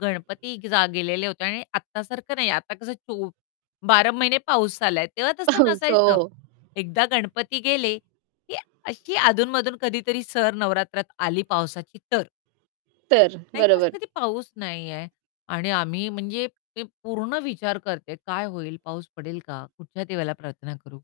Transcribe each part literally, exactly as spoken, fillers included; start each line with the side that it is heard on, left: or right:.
left: गणपती जा गेलेले होते आणि आता सारखं नाही. आता कसं चो बारा महिने पाऊस आला आहे. तेव्हा तसं
right: सो
left: नसायचं एकदा गणपती गेले, की अशी अधून-मधून कधीतरी सर नवरात्रात आली पावसाची तर.
right: तर
left: नाहीतर असं
right: बरोबर.
left: कधी पाऊस नाही आहे आणि आम्ही म्हणजे ते पूर्ण विचार करते, काय होईल पाऊस पडेल का? कुठच्या देवाला प्रार्थना करू?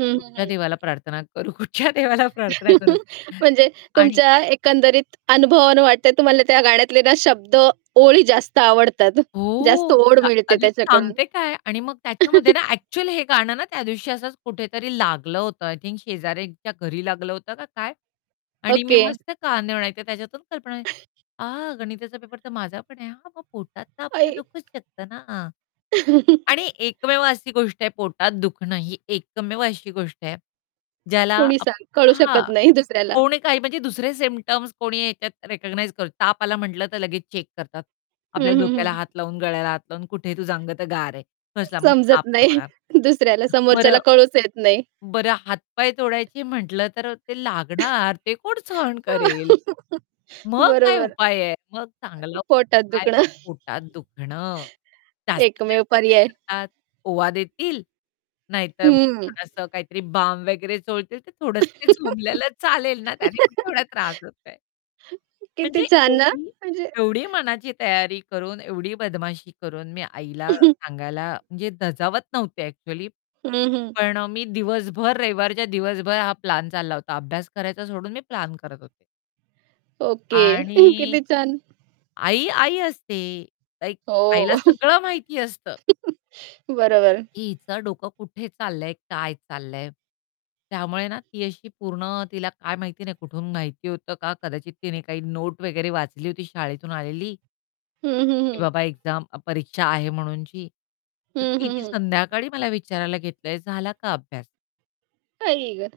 right: हं, हं,
left: कुठच्या
right: हं.
left: देवाला प्रार्थना करू, कुठच्या देवाला प्रार्थना करू?
right: म्हणजे
left: आणि
right: तुमच्या एकंदरीत अनुभवावरून वाटतं तुम्हाला त्या गाण्यातले ना शब्द ओळी जास्त आवडतात. जास्त
left: हो.
right: ओढ
left: अ,
right: मिळते
left: अरे,
right: त्याच्याकडून.
left: सांगते काय आणि मग त्याच्यामध्ये ना ॲक्चुअली हे गाणं ना त्यादिवशी असंच कुठेतरी लागलं होतं, आय थिंक शेजाऱ्याच्या घरी लागलं होतं का काय? आणि मी
right: ओके.
left: मस्त कान देऊन ऐकते त्याच्यातून कल्पना अ, गणिताचा पेपर तर माझा पण आहे हां मग पोटात तर आपल्या
right: आई.
left: दुखूच शकत ना. हां, आणि एकमेव अशी गोष्ट आहे पोटात दुखणं ही एकमेव अशी गोष्ट आहे ज्याला
right: कुणी
left: आप
right: सांग कळू
left: हां,
right: शकत नाही दुसऱ्याला.
left: कोणी काही म्हणजे दुसरे सिम्प्टम्स कोणी ह्याच्यात रिकग्नाइज कर ताप आला म्हटलं तर लगेच चेक करतात.
right: हं,
left: आपल्या
right: हं,
left: डोक्याला
right: हं.
left: हात लावून, गळ्याला हात लावून, कुठे आहे तुझं अंग तर गार आहे. फसला मग
right: समजत
left: ताप नाही
right: नाही.
left: होणार.
right: दुसऱ्याला समोरच्याला
left: बरं
right: कळूच येत नाही.
left: बरं हात-पाय तोडायची म्हटलं तर अ, ते लागणार ते कोण सहन करेल? मग काय
right: बरोबर.
left: उपाय आहे? मग चांगला
right: पोटात
left: उपाय आहे
right: दुखणं.
left: पोटात दुखणं. जास्तीत
right: एकमेव
left: जास्त काय
right: पर्याय.
left: करतात ओवा देतील, नाहीतर मग
right: हं.
left: थोडंसं काहीतरी बाम वगैरे चोळतील तर थोडंसं ते झोपल्याला चालेल ना, त्याने कुठे एवढा त्रास होतोय.
right: किती
left: म्हणजे
right: छान ना.
left: एवढी
right: म्हणजे
left: एवढी मनाची तयारी करून, एवढी बदमाशी करून, मी आईला सांगायला म्हणजे धजावत नव्हते ॲक्चुअली,
right: हं, हं.
left: पण अ, मी दिवसभर रविवारच्या दिवसभर हा प्लॅन चालला होता अभ्यास करायचा सोडून मी प्लॅन करत होते.
right: ओके.
left: आणि
right: किती छान.
left: आई, आई असते, लाइक
right: हो, ओ.
left: आईला सगळं माहिती असतं.
right: बरोबर.
left: की हिचं डोकं कुठे चाललंय? काय चाललंय? त्यामुळे ना ती अशी पूर्ण तिला काय माहिती नाही कुठून माहिती होतं का? कदाचित तिने काही नोट वगैरे वाचली होती शाळेतून आलेली
right: हं, हं,
left: की
right: हं.
left: बाबा एक्झाम अ, परीक्षा आहे म्हणूनची, तर
right: हं,
left: ती
right: हं,
left: ती
right: हं.
left: संध्याकाळी मला विचारायला घेतलंय "झाला का अभ्यास?"
right: आई ग?